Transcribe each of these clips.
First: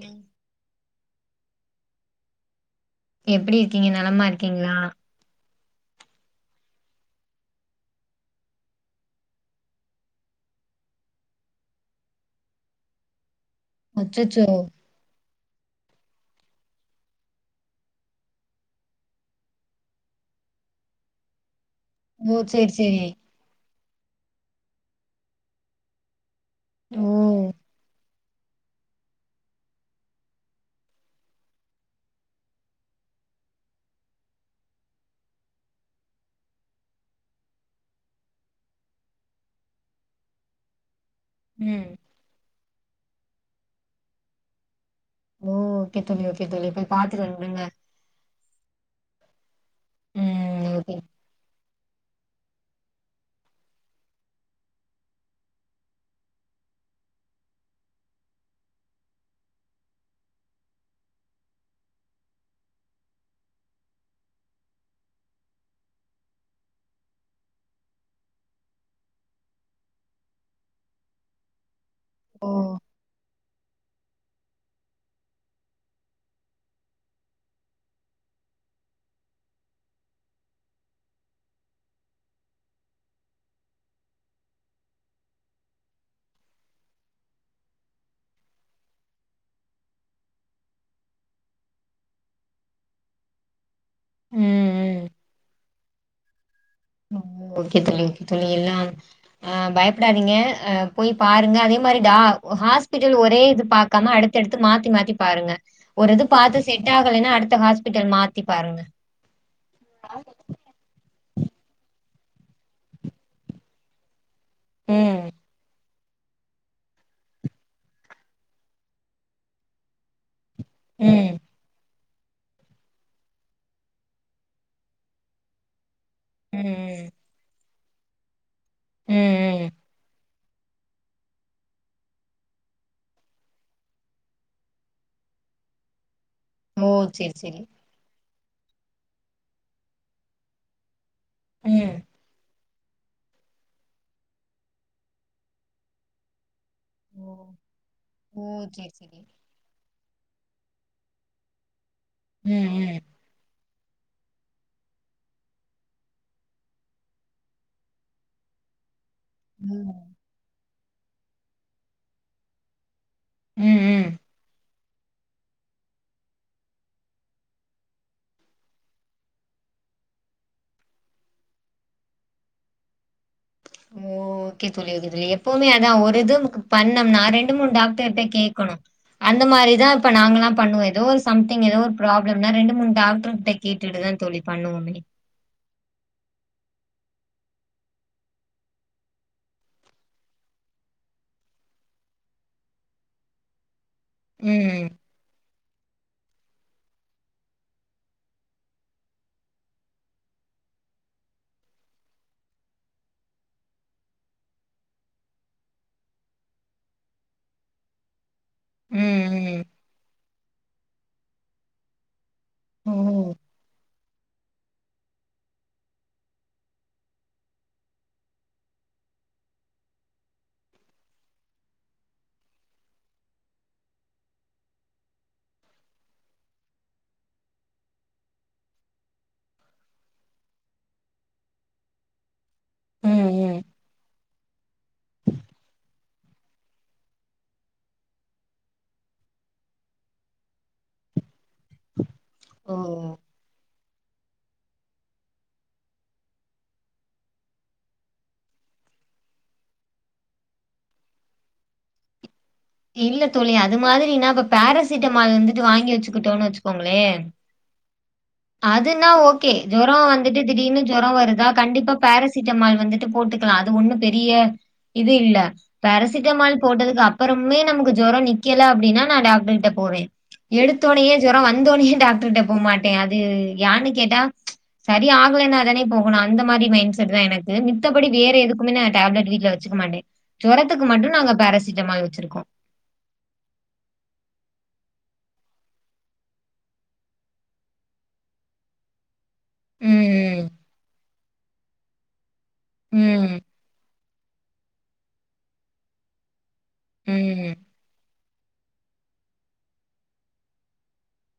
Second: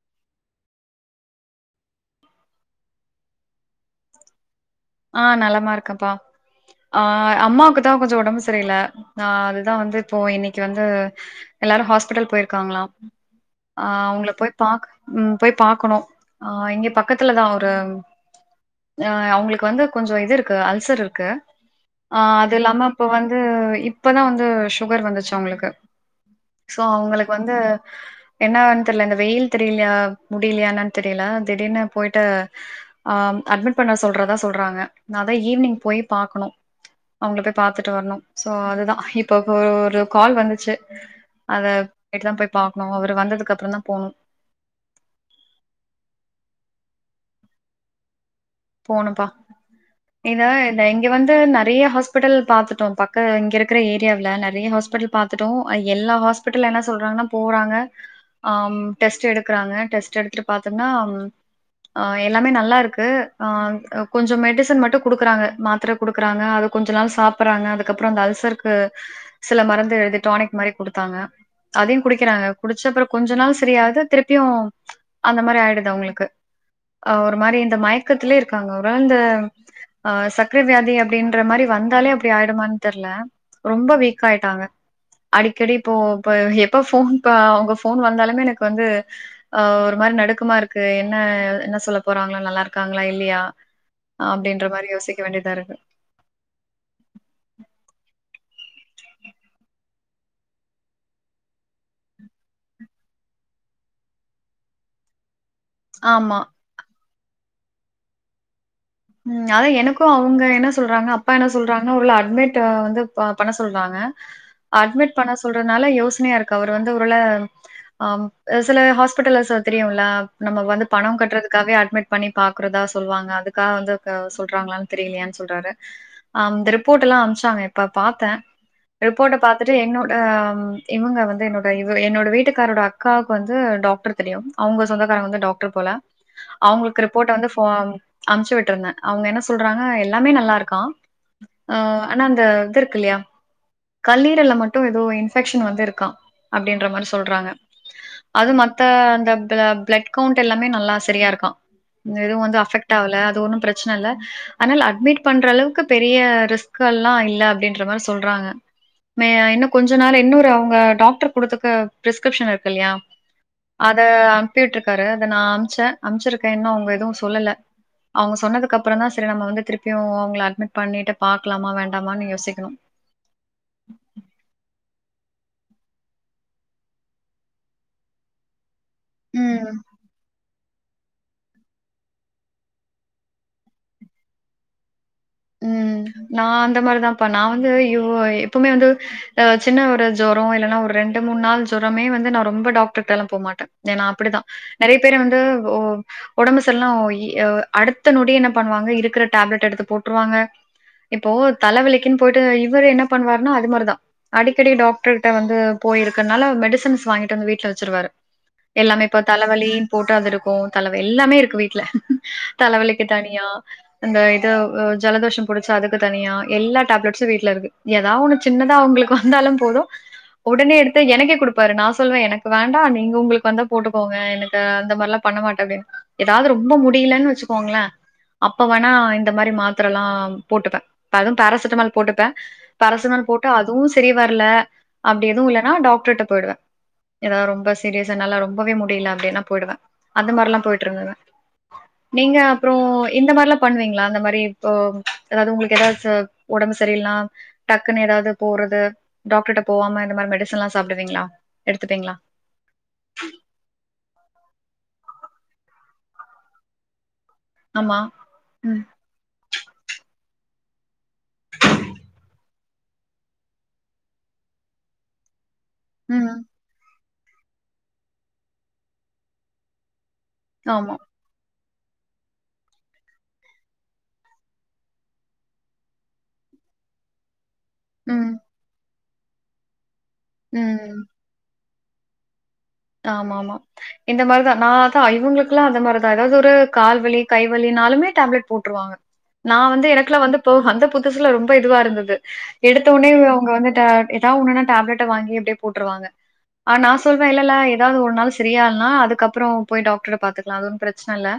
ம் எப்பிடி இருக்கிங்க நலமா இருக்கிங்ளா இருக்கம்பா ஆ அம்மாக்குதா கொஞ்ச ஒடம்பு சரியில்ல ஆ அதுதா வந்து இப்போ இன்னைக்கு வந்து எல்லாரு ஹாஸ்பிடல் போயிருக்காங்ளா அ அவுங்கள அச்சச்சோ போய் பா போய் பாக்கணு அ இங்க பக்கத்துல தா ஒரு ம் அவங்களுக் க்கு வந்து கொஞ்சோ இது இருக்கு அல்சர் இருக்கு, அ, ஓ அது சேரி இல்லாம சேரி இப்ப வந்து இ ப்பதா வந்து சுகர் வந்துச்சு அவங்களுக்கு சோ ஓ அவங்களுக்கு வந்து என்னான்னு தெர்ல இந்த வெயில் தெரிலியா முடிலியா என்னானு தெரில திடீர்னு போயிட்டு ஆ அட்மிட் பண்ண சொல்றதா சொல்றாங்க அதா ஈவ்னிங் போய் பாக்ணு அவங்கள போய் பாத்துட்டு வரணு சோ அதுதா இப்ப இப்ப ஒரு கால் வந்துச்சு அத ம் போய்ட்டுதா போய் பாக்குணு அவரு வந்ததுக்கு அப்பறந்தா போணு ஓ ஓகே தோழி ஓகே தோழி போய் பாத்துட்டு வந்துருங்க போணும்ப்பா இத ம் இந்த ஓகே இங்க வந்து ந நறைய ஹாஸ்பிட்டல் பாத்துட்டோ பக்க இங்க இருக்கிற ஏரியாவுல நறைய ஹாஸ்பிட்டல் பாத்தட்டோ எல்லா ஹாஸ்பிட்டல்ல என்ன சொல்றாங்கன்னா போறாங்க ஆ, டெஸ்ட் எடுக்கறாங்க டெஸ்ட் எடுத்துட்டு பாத்தோம்னா அ, எல்லாமே நல்லா இருக்கு ஆ, கொஞ்சோ மெடிசன் மட்டு குடுக்றாங்க மாத்தர குடுக்குறாங்க அது கொஞ்ச நாள் சாப்புட்றாங்க அதுக்கப்றோ அந்த அல் ல்சர்க்கு சில மருந்து எழுதி டானிக் மாரி குடுத்தாங்க அதையு குடிக்கிறாங்க ஓ குடிச்சப்றோ கொஞ்ச நாள் சரியாவுது திருப்பியு அந்த மாரி ஆயிடுது அவங்களுக்கு அ, ஒரு மாரி இந்த மயக் க்கத்துலயே இருக்காங்க, ஒருவேள இந்த அ, சக்கரவியாதி அப்டின்ற மாரி வந்தாலே அப்டி ஆயிடுமான்னு தெர்ல ரொம்ப வீக் ஆயிட்டாங்க அடிக்கடி இப்போ இப்ப எப்ப ஃபோன் ப அவங்க ஃபோன் வந்தாலுமே எனக்கு வந்து அ ஒரு மாரி நடுக்கமா இருக்கு, என்ன என்ன சொல்ல போறாங்களோ நல்லா இருக்கு க்காங்களா இல்லையா ம் அப்டின்ற மாரி யோசிக்க வேண்டியதா இரு ம், ஒகே தோழி, தோழி எல்லா அ பயப்படாதீங்க அ போய் பாருங்க அதே மா மாரி டா ஹாஸ்பிட்டல் ஒரே இது பாக்காம அடுத்தடுத்து மாத்தி மாத்தி பாருங்க ஒரு இது ஆமா. பாத்து செட் ஆகலைன்னா அடுத்த ஹாஸ்பிட்டல் மாத்தி பாருங்க ம், அதா எனக்கு அவங்க என்ன சொல்றாங்க அப்பா என்ன சொல்றாங்கன்னா ஒருவேள அட்மிட் வந்து பண்ண சொல்றாங்க அட்மிட் ம் பண்ண சொல்றதுனால யோசி பிரச்சனையா இருக்கு அவரு வந்து ஒரு வேல ஆ சில ஹாஸ்பிட்டல்ஸ்ச தெரியுல்ல நம்ம வந்து பணம் ம் கட்டுறதுக்காகவே அட்மிட் பண்ணி பாக்குறதா சொல்லுவாங்க அது க்காவ வந்து க சொல்றாங்களானு தெரிலியானு சொல்றாரு ஆ ம் அந்த ரிப்போர்ட் ம் எல்லா அம்ச்சாங்க இப்ப பாத்த ம் ரிப்போர்ட ம் பாத்துட்டு என்னோட ம், இவங்க வந்து என்னோட இ என்னோட வீட்டுக்காரோட அக்காவுக்கு வந்து டாக்டர தெரியு அவங்க சொந்தக்காரங்க வந்து டாக் ட்ரு போல ஓ அவங்களுக்கு ரிப்போர்ட சேரி வந்து சேரி ஃபோ அம்ச்சு விட்டுருந்த அவங்க என்ன சொல்றாங்க எல்லாமே நல்லா இருக்கா ஆ ம் ஆனா அந்த இது இருக்கு இல்லையா கல்லீரல்ல மட்டு ஏதோ இன்ஃபெக்ஷன் வந்து இருக்கா அப்டின்ற மாரி ஓ சொல்றாங், ஓ அது மத்த சேரி சேரி அந்த பிள பிளட் கெளண்ட் எல்லாமே நல்லா சரியா இருக்ககா எதுவு ம், வந்து அஃபெக்ட் ம். ஆவல. அது ஒன்னு பிரச்சன இல்ல ஆனால் அட்மிட் பண்ற அளவுக்கு பெரிய ரிஸ்க்கு எல்லா இல்ல அப்டின்ற மாரி சொல்றா றாங்க மே இன்னு கொஞ்ச ம். நாள் இன்னொரு அவங்க டாக்டர் குடுத்துருக்க பிரிஸ்கிரிப்ஷன் இருக்கு இல்லையா ம், அத ம். அனுப்பி விட்டுருக்காரு அத நா அம்ச்சே அமுச்சிருக்கே இன்னு அவங்க எதுவு சொல்லல அவங்க சொன்னதுக்கு அப்றந்தா சரி நம்ம வந்து திருப்பியு அவங்கள அட்மிட் பண்ணிட்டு பாக்கலாமா வேண்டாமான்னு யோசிக்கணு ஓ, ஓகே தோ தோழி அது எப்பவுமே அதா ஒரு இது பண்ணம்னா ரெண்டு மூணு டாக்டர்ட்ட கேக்கணு அந்த ம். மாரிதா இப்ப நாங்கல்லா பண்ணுவோ ஏதோ ஒரு சம்திங் ஏதோ ஒரு ப்ராப்ளம்னா ரெண்டு மூணு டாக்டர்கிட்ட கேட்டுட்டுதா தோழி பண்ணுவோமே ம் நா அந்த மாரிதாப்பா நா வந்து இவ் எப்பவுமே வந்து அ சின்ன ஒரு ஜொரோ இல்லன்னா ஒரு ரெண்டு மூணு நாள் ஜொரமே வந்து நா ரொம்ப டாக்டர்ட்டலா போமாட்ட நா அப்டித்தா ம், நறைய பேர் வந்து ஓ ஒடம்பு சரில்லனா ஓ இ அடுத்த நொடியே என்ன பண்ணுவாங்க இருக்ற டேப்லெட் எடுத்து போட் ட்ருவாங்க இப்போ தலவலிக்கின் போய்ட்டு இவரே என்ன பண்ணுவார்னா அது மாரிதா அடிக்கடி டாக்டர் கிட்ட வந்து போ போய்ருக்கனால மெடிசின்ஸ் வாங்கிட்டு வந்து வீட்ல வச்சுருவாரு ம், எல்லாமே இப்ப ம். தலவலீ போட்டு அதுருக்கு தல வெல்லாமே இருக்கு வீட்ல ஓ! தலவலிக்கு தனியா இந்த இது ஜலதோஷ புடிச்சா அதுக்கு தனியா எல்லா டேப்லெட்ஸு வீட்லருக்கு எதா ஒண்ணு சின்னதா அவுங்களுக்கு வந்தாலு போதும் உடனே எடுத்து எனக்கே குடுப்பாரு நா சொல்வே எனக்கு வேண்டா நீங்க உங்களுக் வந்தா போட்டுகோங்க எனக்கு அந்த மாரிலா பண்ண மாட்டாரு எதாவது ரொம்போ முடியலன் வச்சுக்கோங்ளே அப்ப வேணா இந்த மாரி மாத் த்ரல்லா போட்டுப்பே ப்ப அதும் பேராசிட்டமல் போட்டுப்பே பேராசிமல் ம், போட்டு ம். அதுவு செரி வர்ல அப்டி எதுவு இல்லனா டாக்டர்ட்ட போய்டுவே எதா ரொம்ப சீரியஸ் என்னால ரொம்பவே முடியல அப்டினா போய்டுவே அந்த மாரிலா போயிட்ருந்துருவே நீங்க ஓ! அப்றோ இந்த மார்லா பண்ணுவீங்ளா அந்த மாரி ஓ எதாவது உங்களுக்கு ஏதாவது சோ ஒடம்பு சரியில்னா டக்குனு ஏதாவது போறது டாக்டர்ட் ட போவாம இந்த மாரி மெடிசன்லா சாப்டுவீங்ளா எடுத்துப்பீங்ளா இல்ல தோழி அது மாதிரினா இப்ப பேரசிட்டமால் வந்துட்டு வாங்கி வச்சுக்குட்டோனு வச்சுக்கோங்ளே ஆமா ம் கே ஜொரோ வந்துட்டு திடீர்னு ஜொரோ வருதா கண்டிப்பா பேரசிட்டமால் வந்துட்டு போட்டுக்லா அது ஒண்ணு பெரிய இது இல்ல ம் பேரசிட்டமால் போட்டதுக்கு அப்புறமே நமக்கு ஜொரோ நிக்கில அப்டினா நா டாக்டர் கிட்ட போவே ஆமா எடுத்தோனையே ஜொரோ வந்தோனயே டாக்டர்ட்ட போ மாட்டே அது யானு கேட்டா சரி ஆகலன்னா தானே போகணு அந்த மாரி மைண் செட் தா எனக் கு மித்தபடி ம் வேற எதுக்குமே நா டேப்லெட் வீட்ல வச்சுக்க மாட்டே ஜொரத்துக்கு ம் மட்டு நாங்க பேரசிட்டமால் வச்சிரு ஆமா ஆமா இந்த மார்தா நா அதா இவுங்ளுக்ல்லா அந்த மாரிதா ஏதாவது ஒரு கால் வலி கை வலின் னாலுமே டேப்லெட் போட்ருவாங்க நா வந்து எனக்ல்லா வந்து ம். போ வந்த புதுசுல ரொம்ப இதுவா இருந்தது எடுத்த ஒன்னே ம். அவுங்க வந்து ட எதா ஒன்னுனா டேப்லெட்ட வாங்கி அப்டியே போட்ருவாங்க ஆ நா சொல்வே இல்லல்ல ம். ஏதாவது ஒரு நாள் சரியால்னா அதுக்கப்றோ போய் டாக்டர பாத்துக்லா அது ஒன்னு பிரச்ன இல்ல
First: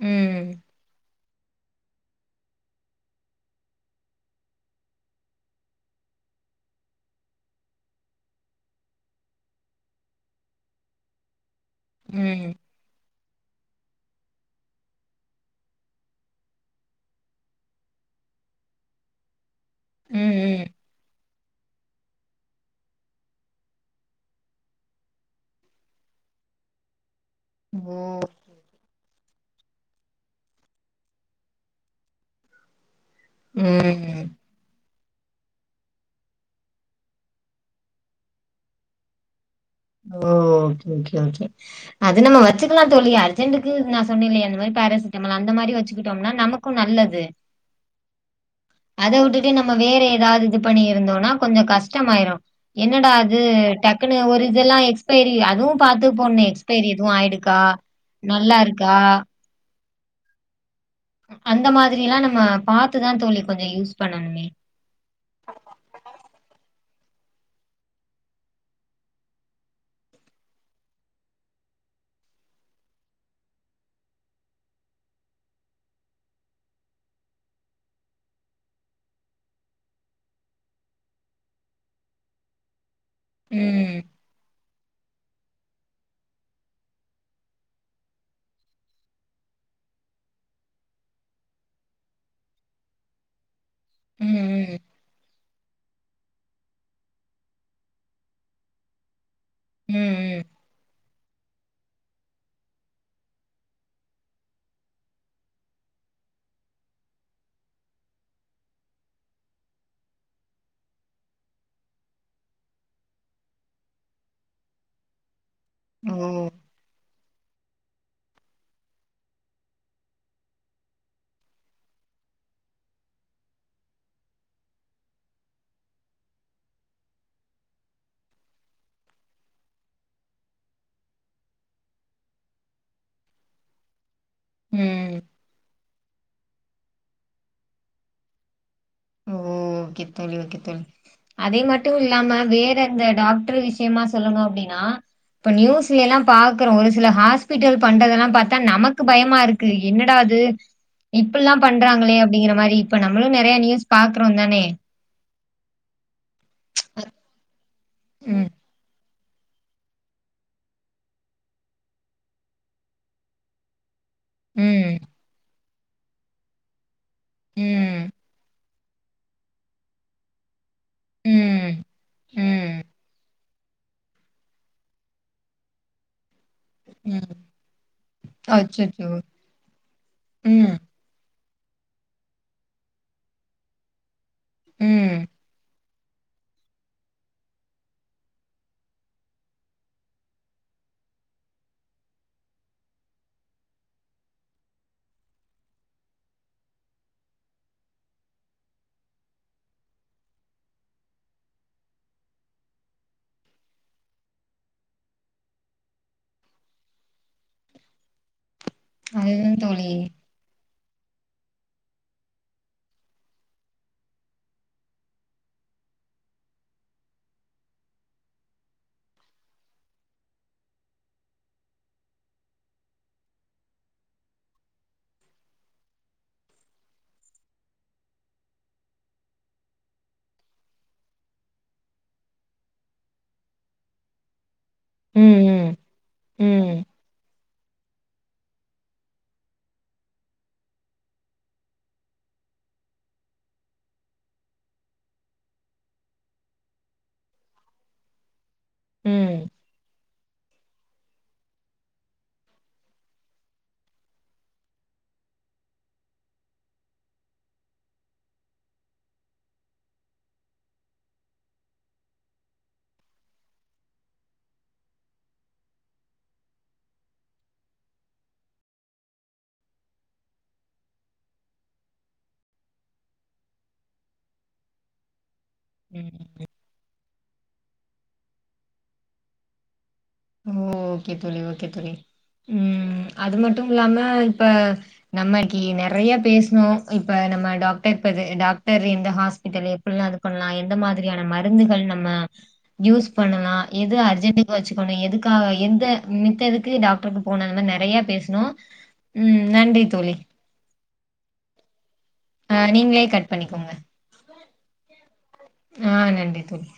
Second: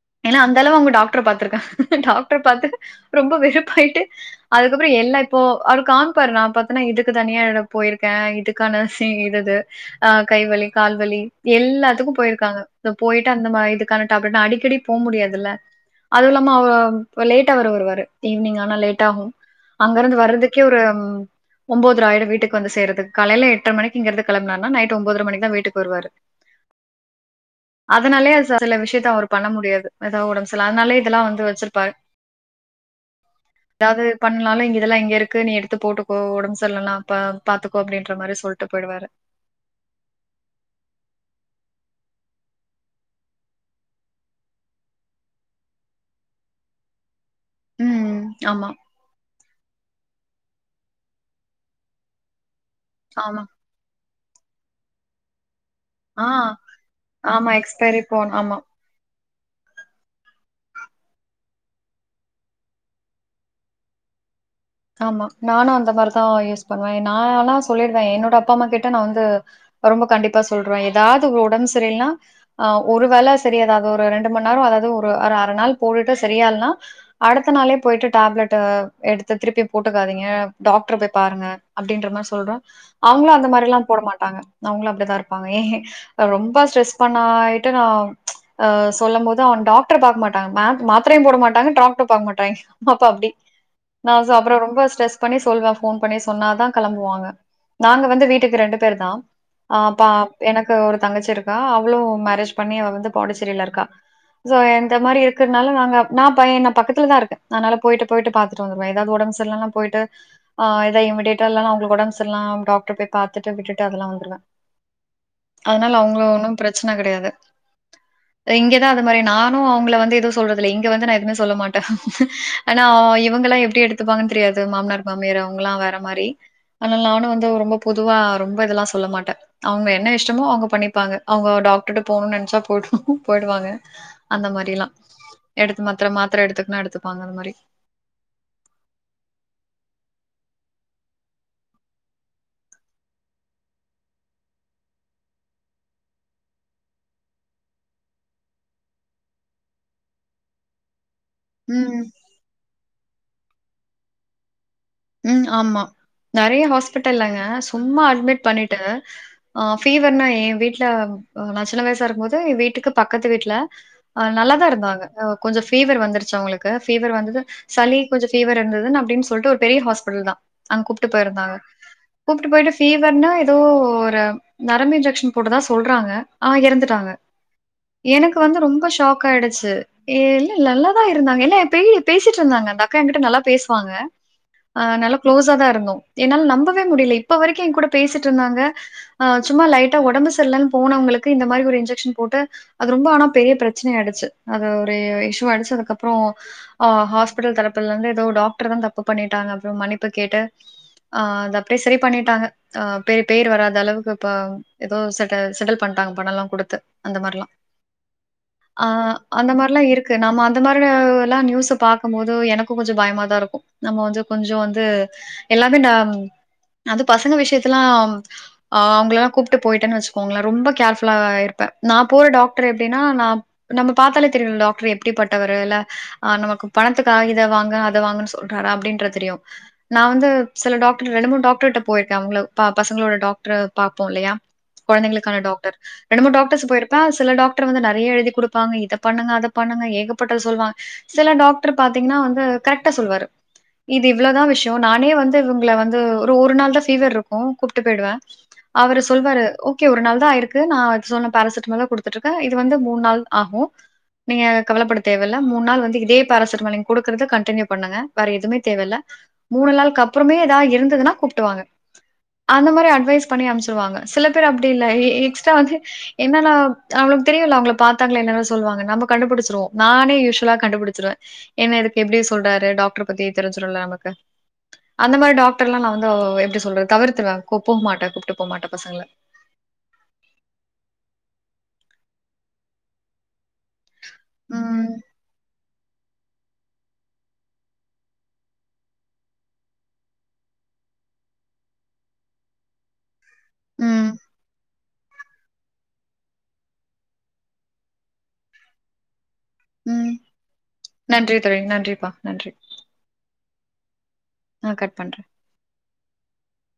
ம். ஏனா அந்த ம். அளவு உங்க டாக் டர பாத்ருக்கே டாக்டர் பாத்துட்டு ரொம்ப வெருப்பாயிட்டு அதுக்கப்றோ எல்லா இப்போ அவரு காம் ப்பாரு நா பாத்தனா இதுக்கு தனியா இட போயிருக்கே இதுக்கான சி இது இது ஆ கை வலி கால் வலி எல்லாத்துக்கு ம். போய்ருக்காங்க போயிட்டு அந்த மா இதுக்கான டேப்லெட் நா அடிக்கடி போ முடியாதில்ல அதுல்லாம அவ லேட்டா வேற வருவாரு ஈவினிங் ஆனா லேட்டாகு அங்கருந்து வர்றதுக்கே ம். ஒரு ஒம்போதர ஆயிரு வீட்டுக் வந்து சேறதுக் காலைல எட்ர மணிக் இங்கருந்து கெளம்னானா நைட் டு ஒம்போதர மணிக்குதா வீட்டுக் வருவாரு ஓ! அதனாலே ச சில விஷியத்த அவரு பண்ண முடியாது எதா ஒடம் சர்ல அதனாலே இதெல்லா வந்து வச்சிருப்பாரு எதாவது ம். பண்லாலு இங்க இதெல்லா இங்க ட்ருக்கு நீ எடுத்து போட்டுக்கோ ஒடம் செர்ல்லலாபா பாத்துக்கோ அப்டின்ற மாரி சொல்ட்டு போய்டுவாரு அது நம்ம வச்சுக்கலா தோழி அர்ஜென்டுக்கு நா சொன்னேல்லியா அந்த மாரி பேரசிட்டமால் அந்த மாரி வச்சுக்கிட்டோனா நமக்கு நல்லது ம் ஆமா தே நம்ம வேற எதாவது இது பண்ணி இருந்தோனா கொஞ்ச கஷ்டமாயிரு என்னடா அது ஆமா. டக் குனு ஒரு இதெல்லா எக்ஸ்பைரி அதுவு பாத்து ஆ போண்ணே எக்ஸ்பைரி எதுவு ஆமா ஆயிடுக்கா எக்ஸ்பைரி போன் ஆமா. நல்லாருக்கா அந்த மாதிரி எல்லா நம்ம பாத்துதா தோழி கொஞ்ச யூஸ் பண்ணணுமே ஆமா நானு அந்த மார்தா யூஸ் பண்வே நா ஆனா சொல்லிடுவே என்னோட அப்பா அம்மா கிட்ட நா வந்து ரொம்ப கண்டிப்பா சொல்ற எதாவது ஒடம் சரியில்னா ஆ ஒரு வேல சரி எதாவது ஒரு ரெண்டு மண் நேரோ அதாவது ஒரு அற அற நாள் போட்டுட்டு சரியால்னா அடுத்த நாளே போயிட்டு டேப்லெட்டு எடுத் து திருப்பியு போட்டுக்காதீங்க டாக்டர போய் பாருங்க அப்டின்ற மார் சொல்றோ அவுங்ளு அந்த மாரில்லா போட ம். மாட்டாங்க அவுங்களும் அப்டித்தான் இருப்பாங்க ஏன் ரொம்ப ஸ்ட்ரெஸ் பண்ணாயட்டு நான் ஆஹ் சொல்லும் போது அவன் டாக்டர் பாக்க மாட்டாங்க மேம் மாத்திரையும் போட மாட்டாங்க டாக்டர் பாக்க மாட்டாங்க அப்ப அப்டி நான் அப்புறம் ம், ம். ரொம்ப ஸ்ட்ரெஸ் பண்ணி சொல்வே ஃபோன் பண்ணி சொன்னாதான் கிளம்புவாங்க நாங்க வந்து வீட்டுக்கு ரெண்டு பேர் தான் ஆஹ் ம், அப்ப ம். எனக்கு ஒரு தங்கச்சி இருக்கா அவளும் மேரேஜ் பண்ணி அவ வந்து பாண்டிசேரியில இருக்கா சோ இந்த மாரி இருக்கிறதுனால நாங்க நான் பையன் என்ன பக்கத்துலதான் இருக்கே அதனால போயிட்டு போயிட்டு பாத் துட்டு வந்துருவேன் ஏதாவது உடம்பு சிரியில்லைனா போயிட்டு ஆ ஏதா இம்மீடியட்டா இல்லனா உடம்பு சரியில்லன்னா டாக்டர போய் பாத்துட்டு விட்டுட்டு அதெல்லாம் வந்துருவேன் அதனால ஓ! அவுங்கள ஒன்னும் பிரச்சன கிடையாது இங்கதான் அது மாதிரி நானும் அவுங்கள வந்து எதுவும் சொல்றது இல்ல இங்க வந்து நா எதுவுமே சொல்ல மாட்டேன் ஆனா இவுங்கல்லாம் எப்டி எடுத்துப்பாங்கன்னு தெரியாது மாமனார் மாமியார் அவுங்கலாம் வேற மாரி அதனால நானும் வந்து ரொம்ப பொதுவா ரொம்ப இதெல்லா சொல்ல மாட்டே அவுங்க என்ன இஷ்டமோ அவுங்க பண்ணிப்பாங்க அவுங்கோட டாக்டர்ட போணும்னு நினச்சா போயி போயிடுவாங்க அந்த மாரி எல்லா ம். எடுத்து மாத்திர மாத்திர எடுத்துக்குன்னா எடுத்துப்பாங்க அந்த மாதிரி ஓ! ஓகே தோழி ஓகே தோழி அதே மட்டும் இல்லாம வேற அந்த டாக்டர் விஷயமா சொல்லணு அப்படின்னா இப்ப நியூஸ்ல எல்லாம் பாக்குறோம் ஒரு சில ஹாஸ்பிட்டல் பண்றதெல்லாம் பாத்தா நமக்கு பயமா இருக்கு என்னடா இது இப்டில்லாம் ம். பண்றாங்களே அப்படிங்கிற மாதிரி இப்ப நம்மளும் நிறைய நியூஸ் பாக்குறோம் தானே ம் ஆமா நிறைய ஹாஸ்பிட்டல்லங்க சும்மா அட்மிட் ம் பண்ணிட்டு ஆஹ் ஃபீவர்னா ஏ வீட்ல நா சின்ன வயசா இருக்கும்போது என் வீட்டுக்கு பக்கத்து வீட்ல ஆஹ் நல்லாதான் ம் இருந்தாங்க கொஞ்சம் ஃபீவர் வந்துருச்சு அவுங்களுக்கு ஃபீவர் வந்தது சளி ம் கொஞ்ச ஃபீவர் இருந்தது அப்டின்னு சொல்லிட்டு ஒரு பெரிய ஹாஸ்பிட்டல் தான் அங்க கூப்ட்டு போயிருந்தாங்க ம் கூப்ட்டு போய்ட்டு ம் ஃபீவர்னா எப் ஏதோ ஒரு நரம்பு இன்ஜெக்க்ஷன் போட்டதா சொல்றாங்க ஆஹ் இறந்துட்டாங்க ம் எனக்கு வந்து ரொம்ப அச்சோ ஷாக் ஆயிடுச்சு இல்லல ம் நல்லாதா இருந்தாங்க இல்ல பே பேசிட்டு இருந்தாங்க அந்த அக்கா என்கிட்ட நல்லா பேசுவாங்க அஹ் நல்லா ம் க்ளோஸா தா இருந்தோம் என்னால நம்பவே முடியல இப்ப வரைக்கும் என் கூட பேசிட்டு இருந்தாங்க ஆஹ் சும்மா லைட்டா உடம்பு சரியில்லன்னு போனவுங்க எதுக்கு இந்த மாரி ஒரு இன்ஜெக்க்ஷன் போட்டு அது ரொம்ப ஆனா பெரிய பிரச்சனை ஆயிடுச்சு அது ஒரு இஷ்யூ ஆயிடுசு அதுக்கப்புறம் உம் ஆஹ் ஹாஸ்பிட்டல் தரப்புல இருந்து ஏதோ டாக்டர் தான் தப்பு பண்ணிட்டாங்க அப்றோ மன்னிப்பு கேட்டு ஆஹ் அது அப்டியே சரி பண்ணிட்டாங்க அஹ் பெர் பேர் வராத அளவுக்கு இப்ப ஏதோ செட்டில் செட்டில் பண்டாங்க ஆஹ் பணம் எல்லாம் கொடுத்து அந்த மாரிலாம் அஹ் அந்த அதுதான் மாரிலாம் தோழி இருக்கு நாம்ம அந்த மாரி எல்லா நியூஸ் பாக்கும் போது எனக்கும் கொஞ்சம் பயமாதான் இருக்கும் நம்ம வந்து கொஞ்சம் வந்து எல்லாமே ந அது பசங்க விஷயத்துல்லாம் அஹ் அவுங்க எல்லாம் கூப்பிட்டு போயிட்டேன்னு வச்சுக்கோங்களேன் ரொம்ப கேர்ஃபுல்லா இருப்ப நா போற டாக்டர் எப்டின்னா ந நம்ம பாத்தாலே தெரியுல டாக்டர் எப்படிப்பட்டவர் இல்ல நமக்கு பணத்துக்காக இத வாங்கு அத வாங்குன்னு சொ சொல்ராற அப்டின்றது தெரியும் நா வந்து சில டாக்டர் ரெண்டு மூணு டாக்டருட்ட போயிருக்கேன் அவுங்க பசங்களோட டாக்டர் பாப்போம் இல்லயா குழந்தைளுக்கான டாக்டர் ம் ரெண்டு மூணு ம் டாக்டர் டாக்டர்ஸ் ம் போயிருப்பே சில டாக்டர் வந்து நிறைய எழுதி கொடுப்பாங்க இத பண்ணுங்க அத பண்ணுங்க ஏகப்பட்டது சொல்லுவாங்க சில டாக்டர் டாக்டர் பாத்தீங்கன்னா வந்து கரெக்ட்டா சொல்லுவாரு இது இவ்ளோதான் விஷயம் நானே வந்து இவுங்கள வந்து ஒரு ஒரு நாள் தான் ஃபீவர் இருக்கும் கூப்ட்டு போயிடுவே அவரு ம் சொல்வாரு ஓகே ஒரு நாள் தான் ஆயிருக்கு நா சொன்ன பாரசிட்டமல கொடுத்துட்டு இருக்கேன் இது வந்து மூணு நாள் ஆகும் நீங்க கவலப்பட தேவயில்ல மூணு நாள் வந்து இதே பாரசிட்டமலிங் குடுக்குறது கண்டினியூ பண்ணுங்க வேற எதுமே தேவயில்ல மூணு நாள்க்கு அப்புறமே ஏதாவது இருந்ததுன்னா கூப்ட்டுவாங்க அந்த மாரி அட்வைஸ் பண்ணி அனுப்ச்சுடுவாங்க சில பேர் அப்டி இல்ல எ எ எக்ஸ்ட்ரா வந்து என்ன அப்புறம் தெரியல அவுங்கள பாத்தாலே என்னென்ன சொல்லுவாங்க நம்ம கண்டுபிடிச்சுருவோம் நானே யூுஸ்வலா கண்டுபிடிச்சுருவேன் என்ன ஏதுக் இப்டி சொல்றாரு டாக்டரு பத்தி தெரிஞ்சிடும்ல நமக்கு அந்த மாரி டாக்டர்லா நா ம் வந்து எப்டி சொல்றது தவிர்த்திடுவ போ போமாட்ட கூப்புட்டு போமாட்ட பசங்கள ஓ ஓகே தோழி ஓகே தோழி ம் அது மட்டும் இலாம ஆ இப்ப ம் நமக்கி நெ நெறைய பேசணு இப்ப நம்ம டாக்டர் பரு டாக்டர் எந்த ஹாஸ்பிட்டலு எப்டிலா இருக்குனு நா எந்த மா திரியான மருந்துகள் நம்ம யூஸ் பன்னலா எது ம் அர்ஜன்டுக்கு வச்சிக் குனு எதுக்காக எத்த மித்ததுக்கு டாக்டருக்கு போனாங்கனா நெறைய பேசனு ம் நன்றி தோழி நன்றிப்பா ஆ நீங்க்ளே கட் பண்ணிக்கோங்க நா கட் பண்ற ஆ நன்றி தோழி